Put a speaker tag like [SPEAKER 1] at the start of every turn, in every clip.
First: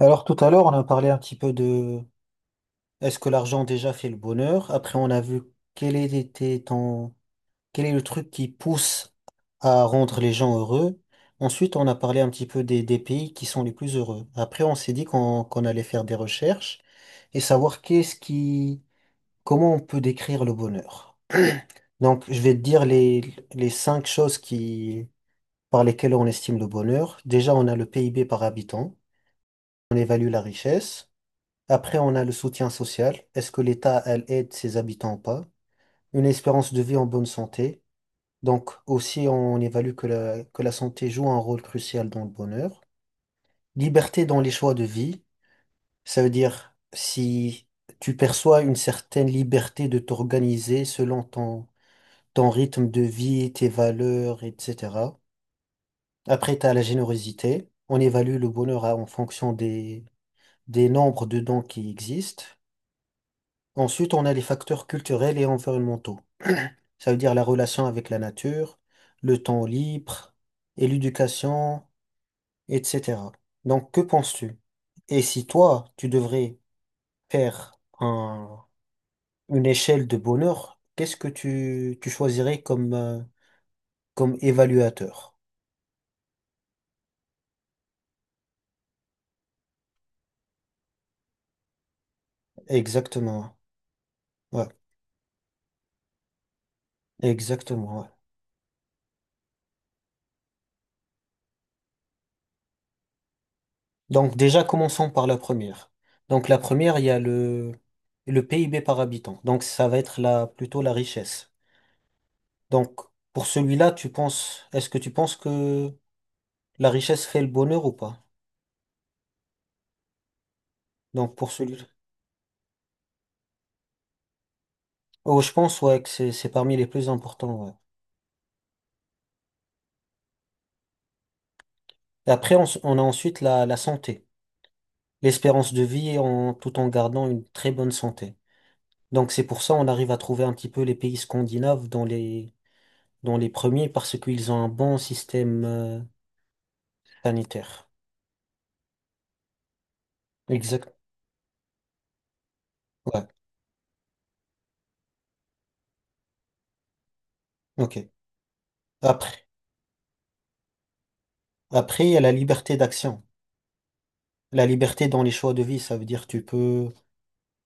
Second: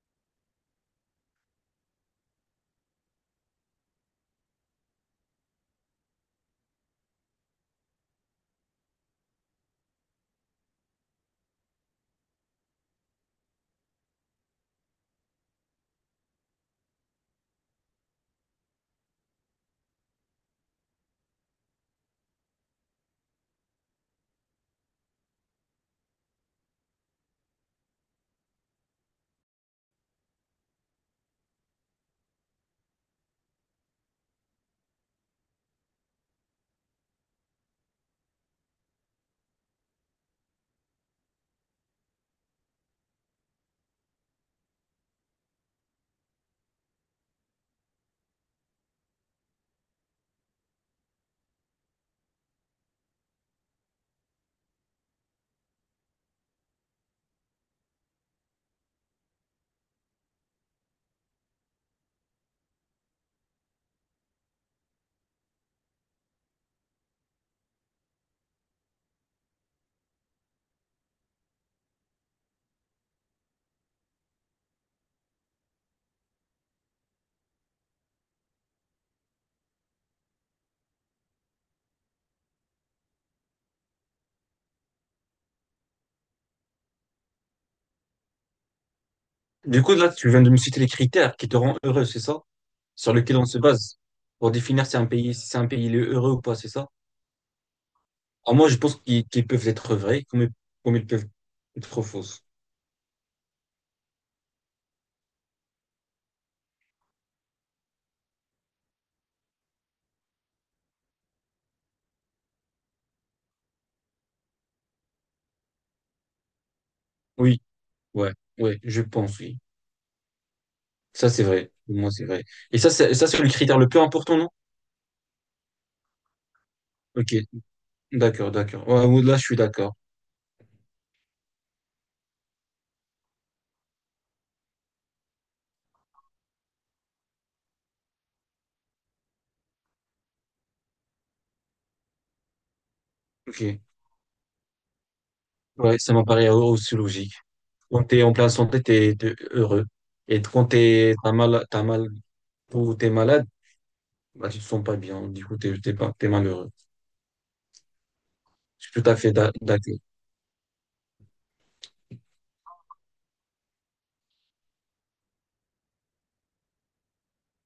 [SPEAKER 1] Alors tout à l'heure, on a parlé un petit peu de est-ce que l'argent déjà fait le bonheur? Après, on a vu quel était ton quel est le truc qui pousse à rendre les gens heureux. Ensuite, on a parlé un petit peu des pays qui sont les plus heureux. Après, on s'est dit qu'on allait faire des recherches et savoir qu'est-ce qui comment on peut décrire le bonheur. Donc, je vais te dire les cinq choses qui par lesquelles on estime le bonheur. Déjà, on a le PIB par habitant. On évalue la richesse. Après, on a le soutien social. Est-ce que l'État, elle, aide ses habitants ou pas? Une espérance de vie en bonne santé. Donc, aussi, on évalue que la santé joue un rôle crucial dans le bonheur. Liberté dans les choix de vie. Ça veut dire si tu perçois une certaine liberté de t'organiser selon ton rythme de vie, tes valeurs, etc. Après, tu as la générosité. On évalue le bonheur en fonction des nombres de dons qui existent. Ensuite, on a les facteurs culturels et environnementaux. Ça veut dire la relation avec la nature, le temps libre et l'éducation, etc. Donc, que penses-tu? Et si toi, tu devrais faire une échelle de bonheur, qu'est-ce que tu choisirais comme évaluateur?
[SPEAKER 2] Du coup, là, tu viens de me citer les critères qui te rendent heureux, c'est ça? Sur lequel on
[SPEAKER 1] Exactement.
[SPEAKER 2] se base pour
[SPEAKER 1] Ouais,
[SPEAKER 2] définir si un pays, si un pays il est heureux ou pas, c'est ça?
[SPEAKER 1] exactement. Ouais.
[SPEAKER 2] Alors moi, je pense qu'ils peuvent être vrais comme, comme ils peuvent être fausses.
[SPEAKER 1] Donc, déjà, commençons par la première. Donc, la première, il y a le PIB par habitant. Donc, ça va être plutôt la richesse. Donc, pour celui-là, est-ce que tu penses que la richesse fait le
[SPEAKER 2] Oui,
[SPEAKER 1] bonheur ou pas?
[SPEAKER 2] ouais, ouais, je pense, oui. Ça,
[SPEAKER 1] Donc,
[SPEAKER 2] c'est
[SPEAKER 1] pour
[SPEAKER 2] vrai.
[SPEAKER 1] celui-là.
[SPEAKER 2] Pour moi, c'est vrai. Et ça, c'est le critère le plus important, non?
[SPEAKER 1] Oh, je pense, ouais, que c'est parmi les plus
[SPEAKER 2] Ok,
[SPEAKER 1] importants, ouais.
[SPEAKER 2] d'accord, d'accord. Ouais, ouais, là, je suis d'accord.
[SPEAKER 1] Et après, on a ensuite la santé, l'espérance de vie tout en gardant une très bonne santé. Donc, c'est pour ça on arrive à trouver un petit peu les pays scandinaves dans les
[SPEAKER 2] Ok.
[SPEAKER 1] premiers parce qu'ils ont un bon système,
[SPEAKER 2] Ouais, ça m'apparaît aussi logique.
[SPEAKER 1] sanitaire.
[SPEAKER 2] Quand t'es en pleine santé, t'es, t'es heureux. Et quand
[SPEAKER 1] Exact.
[SPEAKER 2] t'es, t'as mal, ou t'es
[SPEAKER 1] Ouais.
[SPEAKER 2] malade, bah, tu te sens pas bien, du coup, t'es, t'es pas, t'es malheureux.
[SPEAKER 1] OK.
[SPEAKER 2] Je suis tout à fait
[SPEAKER 1] Après,
[SPEAKER 2] d'accord.
[SPEAKER 1] après, il y a la liberté d'action. La liberté dans les choix de vie, ça veut dire tu peux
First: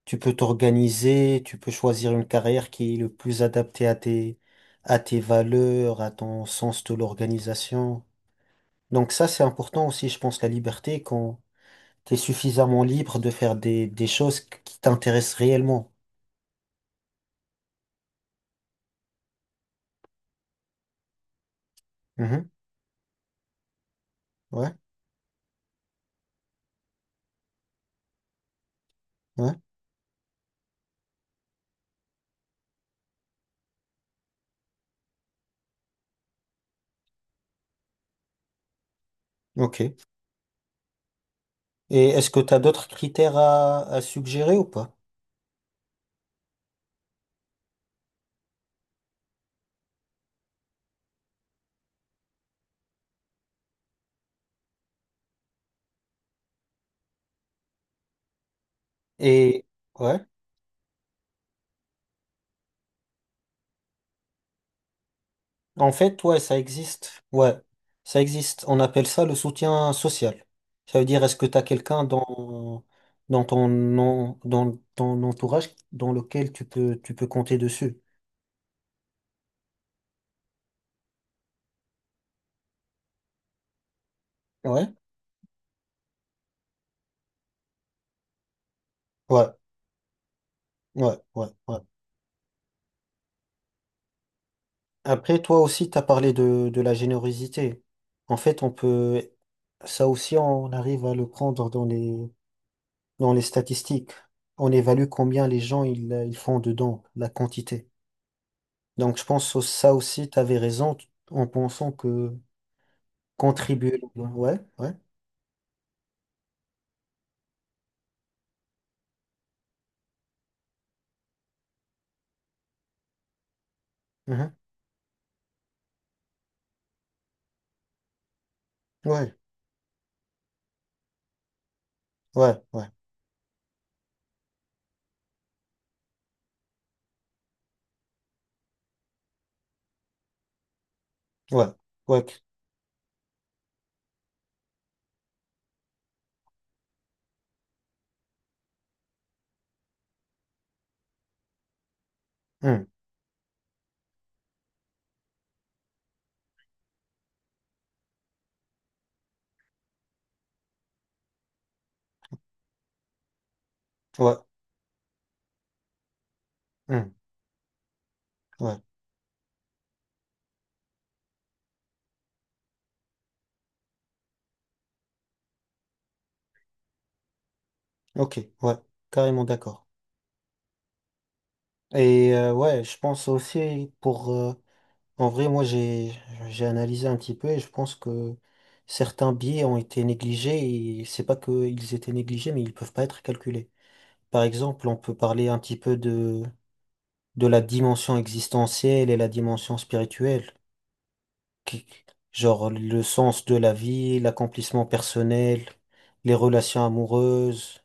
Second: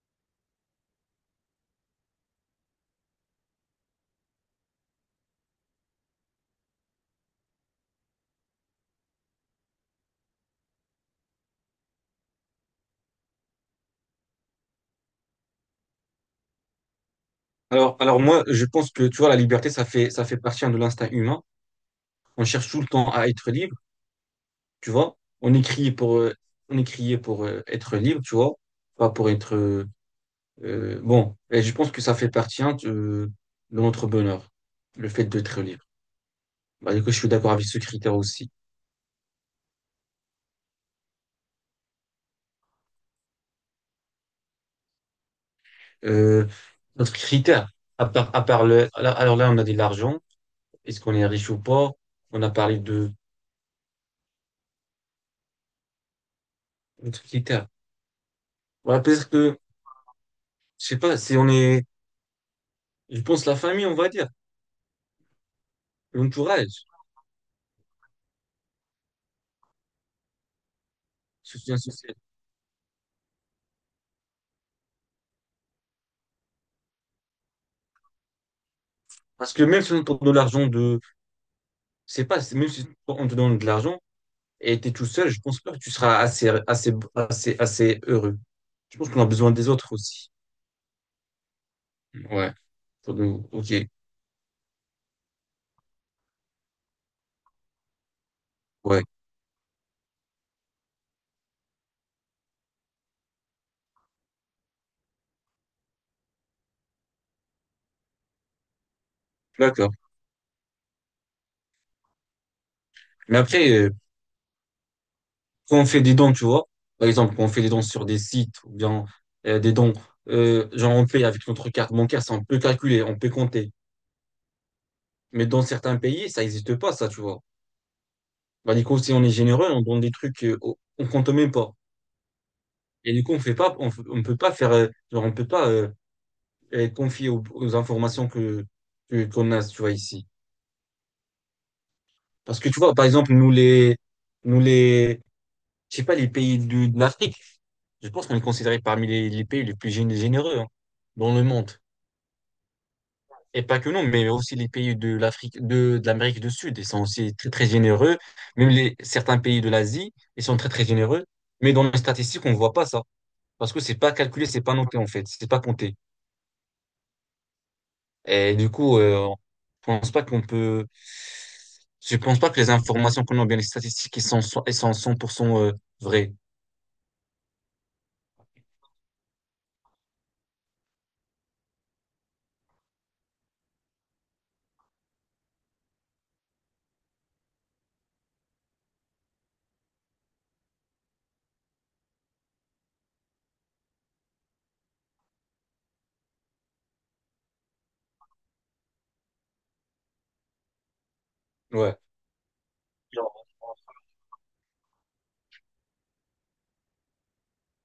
[SPEAKER 1] Tu peux t'organiser, tu peux choisir une carrière qui est le plus adaptée à tes valeurs, à ton sens de l'organisation. Donc ça, c'est important aussi, je pense, la liberté quand tu es suffisamment libre de faire des choses qui t'intéressent réellement.
[SPEAKER 2] Alors moi, je pense que, tu vois, la liberté, ça fait partie hein, de l'instinct humain. On
[SPEAKER 1] Mhm.
[SPEAKER 2] cherche tout le temps à être libre,
[SPEAKER 1] Ouais,
[SPEAKER 2] tu vois. On est crié pour, on est crié pour être libre, tu vois, pas pour
[SPEAKER 1] ouais,
[SPEAKER 2] être, bon. Et je pense que ça fait partie hein, de notre bonheur, le fait d'être libre. Bah, du coup, je suis d'accord avec ce critère aussi.
[SPEAKER 1] ok. Et est-ce que tu as d'autres critères à suggérer ou pas?
[SPEAKER 2] Euh, notre critère, à part le, alors là, on a dit l'argent. Est-ce qu'on est riche ou pas? On a parlé de un truc qui terre. Ouais, parce que,
[SPEAKER 1] Et ouais.
[SPEAKER 2] je sais pas, si on est, je pense la famille, on va dire,
[SPEAKER 1] En fait, ouais, ça
[SPEAKER 2] l'entourage,
[SPEAKER 1] existe. Ouais, ça existe. On appelle ça le soutien social. Ça veut dire, est-ce que tu as
[SPEAKER 2] soutien
[SPEAKER 1] quelqu'un
[SPEAKER 2] social.
[SPEAKER 1] dans ton entourage dans lequel tu peux compter dessus?
[SPEAKER 2] Parce que même si on te donne de l'argent de, je sais pas, même si on te donne de l'argent et t'es
[SPEAKER 1] Ouais,
[SPEAKER 2] tout seul, je pense pas que tu seras assez heureux. Je pense qu'on a besoin
[SPEAKER 1] ouais,
[SPEAKER 2] des autres aussi.
[SPEAKER 1] ouais, ouais, ouais.
[SPEAKER 2] Ouais. Pour nous. Ok.
[SPEAKER 1] Après, toi aussi, tu as parlé de la générosité. En fait,
[SPEAKER 2] Ouais.
[SPEAKER 1] ça aussi, on arrive à le prendre dans les statistiques. On évalue combien les gens ils font de dons, la quantité. Donc, je pense que
[SPEAKER 2] D'accord.
[SPEAKER 1] ça aussi, tu avais raison en pensant que
[SPEAKER 2] Mais après,
[SPEAKER 1] contribuer. Ouais, ouais,
[SPEAKER 2] quand on fait des dons, tu vois, par exemple, quand on fait des dons sur des sites ou bien des dons, genre on paye avec notre carte bancaire, ça on peut calculer, on peut compter.
[SPEAKER 1] mhm,
[SPEAKER 2] Mais dans certains pays, ça n'existe pas, ça, tu vois. Bah, du coup, si on est
[SPEAKER 1] ouais,
[SPEAKER 2] généreux, on donne des trucs on compte même pas.
[SPEAKER 1] ouais, ouais,
[SPEAKER 2] Et du coup, on fait pas, on peut pas faire, genre, on peut pas être confié aux, aux informations qu'on a, tu vois, ici.
[SPEAKER 1] ouais, ouais,
[SPEAKER 2] Parce que tu vois, par exemple, nous les, je sais pas, les pays de l'Afrique, je pense qu'on est considéré parmi les pays les plus généreux hein, dans le monde.
[SPEAKER 1] hmm,
[SPEAKER 2] Et pas que nous, mais aussi les pays de l'Afrique, de l'Amérique du Sud, ils sont aussi très, très généreux. Même les, certains pays de l'Asie, ils sont très, très généreux. Mais dans les statistiques, on voit pas ça. Parce que c'est pas
[SPEAKER 1] ouais,
[SPEAKER 2] calculé, c'est pas noté, en fait. C'est pas compté.
[SPEAKER 1] hmm,
[SPEAKER 2] Et du
[SPEAKER 1] ouais,
[SPEAKER 2] coup, je pense pas qu'on peut, je pense pas que les informations qu'on a, ou bien les statistiques, ils sont, elles sont 100% vraies.
[SPEAKER 1] ok, ouais, carrément d'accord. Et ouais, je pense aussi pour. En vrai, moi, j'ai analysé un petit peu et je pense que certains biais ont été négligés et c'est pas qu'ils étaient négligés, mais ils peuvent pas être calculés. Par exemple, on peut parler un petit peu de la dimension existentielle et la dimension spirituelle. qui-
[SPEAKER 2] Ouais,
[SPEAKER 1] genre le sens de la vie, l'accomplissement personnel, les relations amoureuses,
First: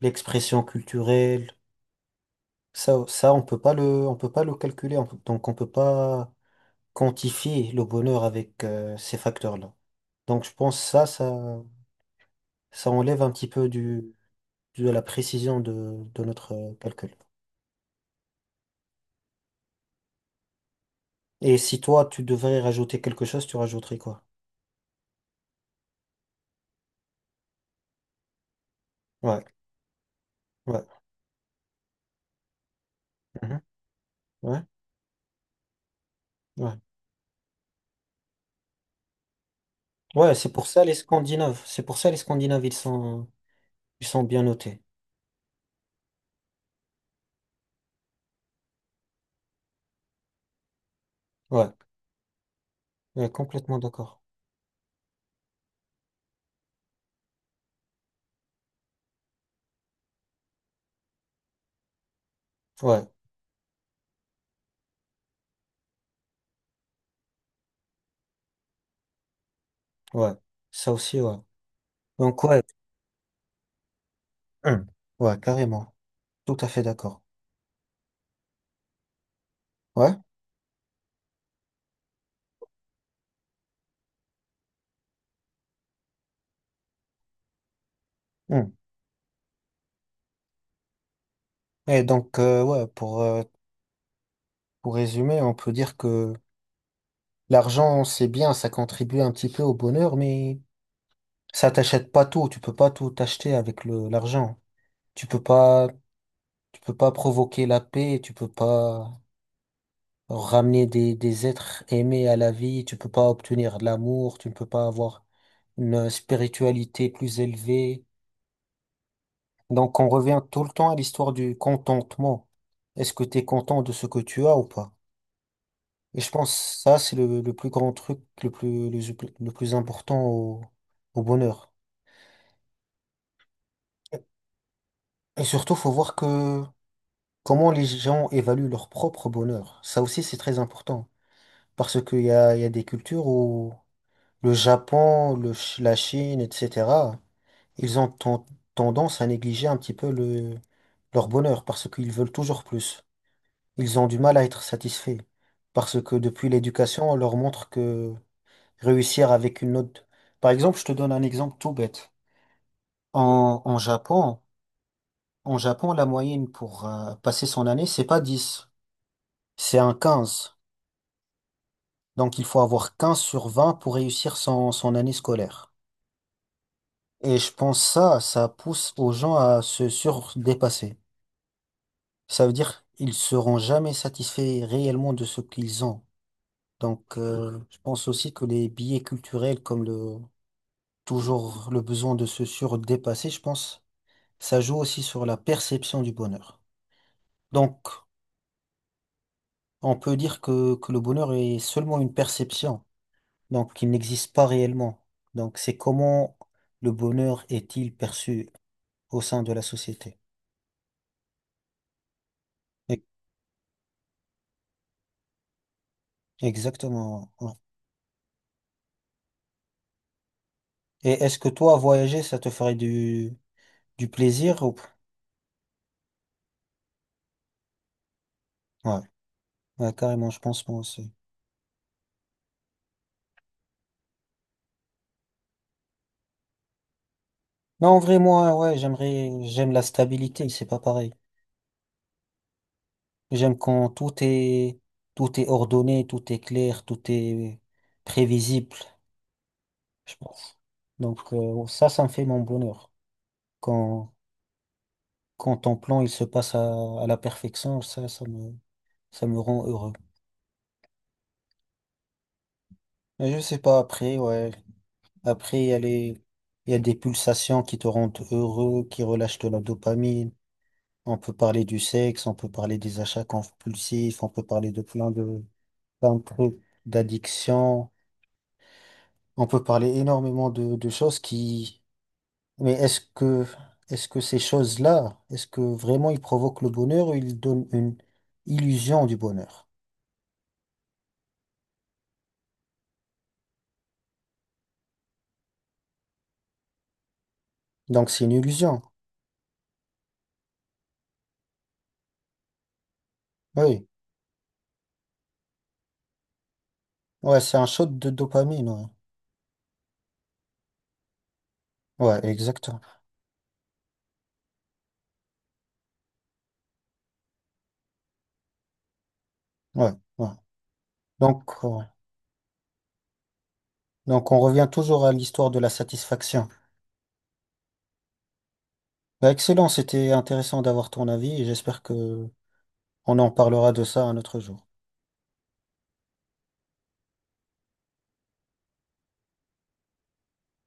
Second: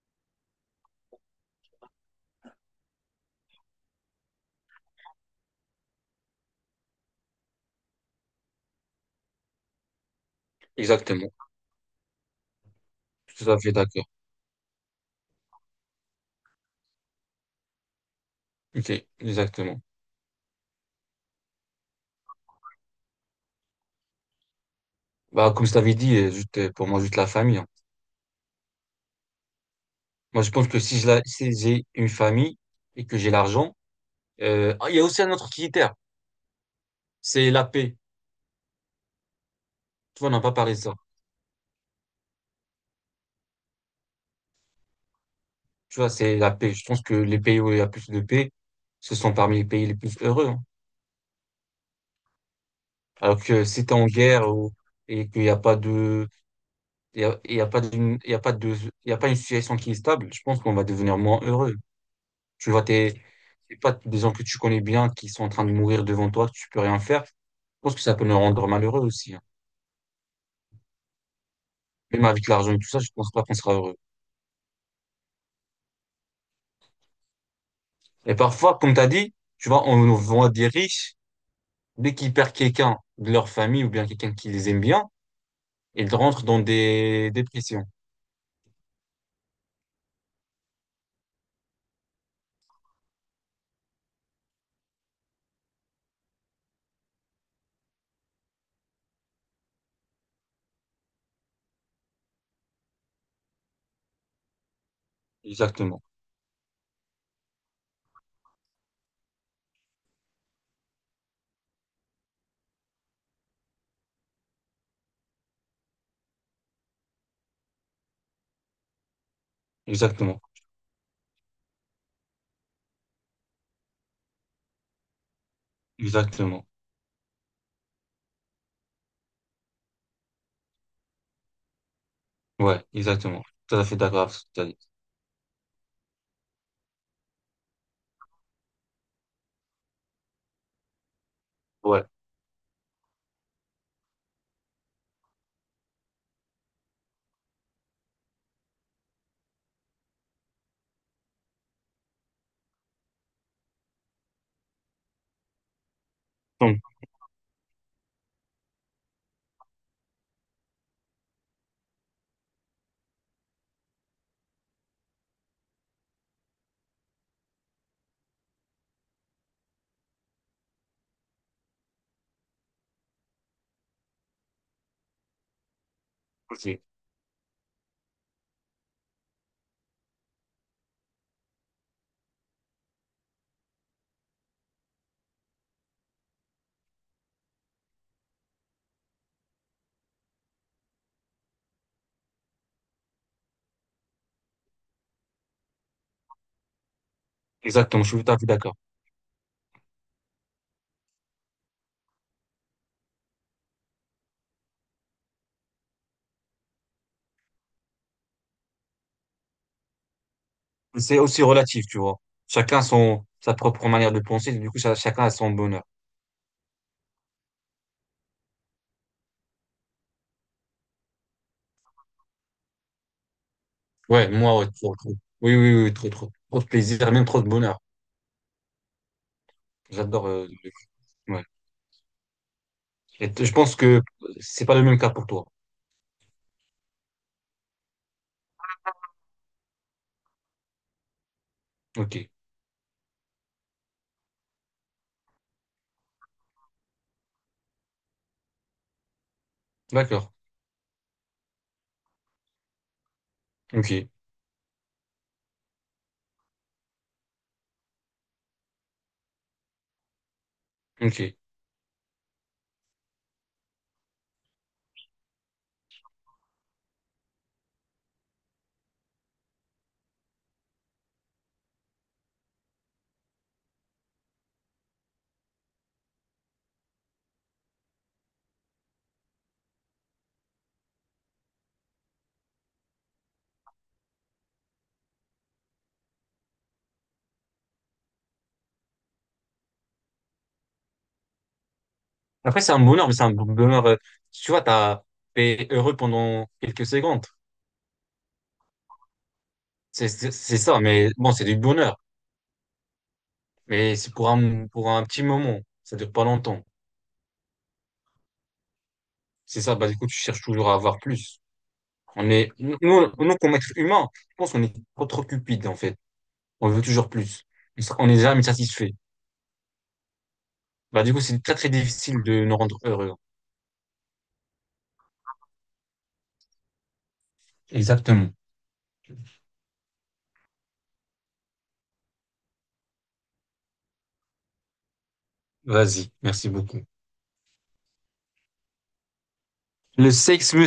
[SPEAKER 1] l'expression culturelle. Ça, on peut pas le calculer. Donc, on peut pas quantifier le bonheur avec ces facteurs-là. Donc, je pense
[SPEAKER 2] exactement.
[SPEAKER 1] ça enlève un
[SPEAKER 2] Je suis
[SPEAKER 1] petit
[SPEAKER 2] tout à
[SPEAKER 1] peu
[SPEAKER 2] fait d'accord.
[SPEAKER 1] de la précision de notre calcul.
[SPEAKER 2] Ok, exactement.
[SPEAKER 1] Et si toi, tu devrais rajouter quelque chose, tu rajouterais quoi?
[SPEAKER 2] Bah, comme je t'avais dit, juste, pour moi, juste la famille, hein.
[SPEAKER 1] Ouais,
[SPEAKER 2] Moi, je pense que
[SPEAKER 1] ouais,
[SPEAKER 2] si si j'ai une famille et que j'ai
[SPEAKER 1] mhm,
[SPEAKER 2] l'argent,
[SPEAKER 1] ouais,
[SPEAKER 2] il y a aussi un autre critère,
[SPEAKER 1] ouais.
[SPEAKER 2] c'est la paix. Tu vois, on
[SPEAKER 1] Ouais,
[SPEAKER 2] n'a
[SPEAKER 1] c'est
[SPEAKER 2] pas
[SPEAKER 1] pour
[SPEAKER 2] parlé de
[SPEAKER 1] ça les
[SPEAKER 2] ça.
[SPEAKER 1] Scandinaves. C'est pour ça les Scandinaves, ils sont bien notés.
[SPEAKER 2] Tu vois, c'est la paix. Je pense que les pays où il y a plus de paix, ce sont parmi les pays les plus heureux, hein.
[SPEAKER 1] Ouais, ouais,
[SPEAKER 2] Alors que
[SPEAKER 1] complètement
[SPEAKER 2] si t'es en
[SPEAKER 1] d'accord.
[SPEAKER 2] guerre ou- et qu'il n'y a pas de, il y a pas d'une, il y a pas de, il y a pas une situation qui est stable, je pense qu'on va devenir moins heureux. Tu vois,
[SPEAKER 1] Ouais,
[SPEAKER 2] t'es, c'est pas des gens que tu connais bien qui sont en train de mourir devant toi, tu peux rien faire. Je pense que ça peut nous rendre malheureux aussi, hein.
[SPEAKER 1] ouais, ça aussi, ouais.
[SPEAKER 2] Même
[SPEAKER 1] Donc,
[SPEAKER 2] avec
[SPEAKER 1] ouais,
[SPEAKER 2] l'argent et tout ça, je pense pas qu'on sera heureux.
[SPEAKER 1] hum, ouais, carrément. Tout à fait d'accord.
[SPEAKER 2] Et parfois, comme tu as dit, tu vois,
[SPEAKER 1] Ouais.
[SPEAKER 2] on voit des riches, dès qu'ils perdent quelqu'un de leur famille ou bien quelqu'un qui les aime bien, ils rentrent dans des dépressions.
[SPEAKER 1] Hum. Et donc, ouais, pour résumer, on peut dire que l'argent, c'est bien, ça contribue un petit peu au bonheur, mais ça t'achète pas tout. Tu peux pas tout t'acheter avec l'argent. Tu peux pas,
[SPEAKER 2] Exactement.
[SPEAKER 1] tu peux pas provoquer la paix, tu peux pas ramener des êtres aimés à la vie, tu peux pas obtenir de l'amour, tu ne peux pas avoir une spiritualité plus élevée. Donc on revient
[SPEAKER 2] Exactement.
[SPEAKER 1] tout le temps à l'histoire du contentement. Est-ce que tu es content de ce que tu as ou pas? Et je pense
[SPEAKER 2] Exactement.
[SPEAKER 1] que ça, c'est le plus grand truc, le plus important au bonheur.
[SPEAKER 2] Ouais, exactement. Tout à fait d'accord avec ce que tu as dit.
[SPEAKER 1] Et surtout, faut voir que comment les gens évaluent leur propre bonheur. Ça aussi, c'est très important. Parce
[SPEAKER 2] Ouais.
[SPEAKER 1] qu'il y a des cultures où le Japon, la Chine, etc. ils ont tendance à négliger un petit peu leur bonheur parce qu'ils veulent toujours plus. Ils ont du mal à être satisfaits parce que depuis
[SPEAKER 2] Donc,
[SPEAKER 1] l'éducation, on leur montre que réussir avec une note. Par exemple, je te donne un exemple tout bête. En, en Japon, En Japon, la moyenne pour passer son année, c'est pas 10, c'est un 15. Donc il faut avoir 15 sur 20 pour réussir son année scolaire.
[SPEAKER 2] ok.
[SPEAKER 1] Et je pense ça pousse aux gens à se surdépasser. Ça veut dire ils seront jamais satisfaits réellement de ce qu'ils ont. Donc, je pense aussi que les billets culturels, comme le toujours le besoin de se surdépasser, je pense, ça joue aussi sur la perception du bonheur. Donc,
[SPEAKER 2] Exactement, je suis tout à fait d'accord.
[SPEAKER 1] on peut dire que le bonheur est seulement une perception, donc il n'existe pas réellement. Donc, c'est comment le bonheur est-il perçu au sein de la société.
[SPEAKER 2] C'est aussi relatif, tu vois. Chacun
[SPEAKER 1] E-
[SPEAKER 2] son, sa propre manière de penser, du coup, ça- chacun a son bonheur.
[SPEAKER 1] Exactement. Ouais. Et est-ce que toi, voyager, ça te ferait du
[SPEAKER 2] Ouais, moi,
[SPEAKER 1] plaisir
[SPEAKER 2] ouais,
[SPEAKER 1] ou...
[SPEAKER 2] trop, trop. Oui, oui, oui, trop, trop. Trop de plaisir, même trop de bonheur.
[SPEAKER 1] Ouais. Ouais,
[SPEAKER 2] J'adore.
[SPEAKER 1] carrément, je pense moi aussi.
[SPEAKER 2] Ouais. Et je pense que c'est pas le même cas pour toi.
[SPEAKER 1] Non, en vrai, moi, ouais, j'aimerais, j'aime la stabilité, c'est pas pareil.
[SPEAKER 2] Ok,
[SPEAKER 1] J'aime quand tout est ordonné, tout est clair, tout est prévisible, je
[SPEAKER 2] d'accord.
[SPEAKER 1] pense. Donc, ça me fait mon bonheur.
[SPEAKER 2] Ok,
[SPEAKER 1] Quand, quand ton plan, il se passe à la perfection, ça me rend heureux.
[SPEAKER 2] ok.
[SPEAKER 1] Mais je sais pas, après, ouais. Après, il y a il y a des pulsations qui te rendent heureux, qui relâchent de la dopamine. On peut parler du sexe, on peut parler des achats compulsifs, on peut parler plein de trucs, d'addiction. On peut parler énormément de choses qui... Mais est-ce que ces choses-là, est-ce que vraiment ils provoquent le bonheur ou ils donnent une illusion du bonheur?
[SPEAKER 2] Après, c'est un bonheur, mais c'est un bonheur. Tu vois, t'as été heureux pendant quelques secondes.
[SPEAKER 1] Donc c'est une illusion.
[SPEAKER 2] C'est ça, mais bon, c'est du bonheur.
[SPEAKER 1] Oui.
[SPEAKER 2] Mais c'est pour un petit moment. Ça dure pas longtemps.
[SPEAKER 1] Ouais, c'est un shot de dopamine. Ouais,
[SPEAKER 2] C'est ça. Bah du coup, tu cherches toujours à avoir plus.
[SPEAKER 1] ouais
[SPEAKER 2] On est nous,
[SPEAKER 1] exactement.
[SPEAKER 2] nous comme être humain, je pense qu'on est trop trop cupide en fait. On veut toujours plus. On est jamais satisfait.
[SPEAKER 1] Ouais, ouais.
[SPEAKER 2] Bah du coup, c'est très
[SPEAKER 1] Donc,
[SPEAKER 2] très
[SPEAKER 1] ouais.
[SPEAKER 2] difficile de nous rendre heureux.
[SPEAKER 1] Donc on revient toujours à l'histoire de la satisfaction.
[SPEAKER 2] Exactement.
[SPEAKER 1] Bah, excellent, c'était intéressant d'avoir ton avis et j'espère que on en parlera de ça un autre jour.
[SPEAKER 2] Vas-y, merci beaucoup. Le sexe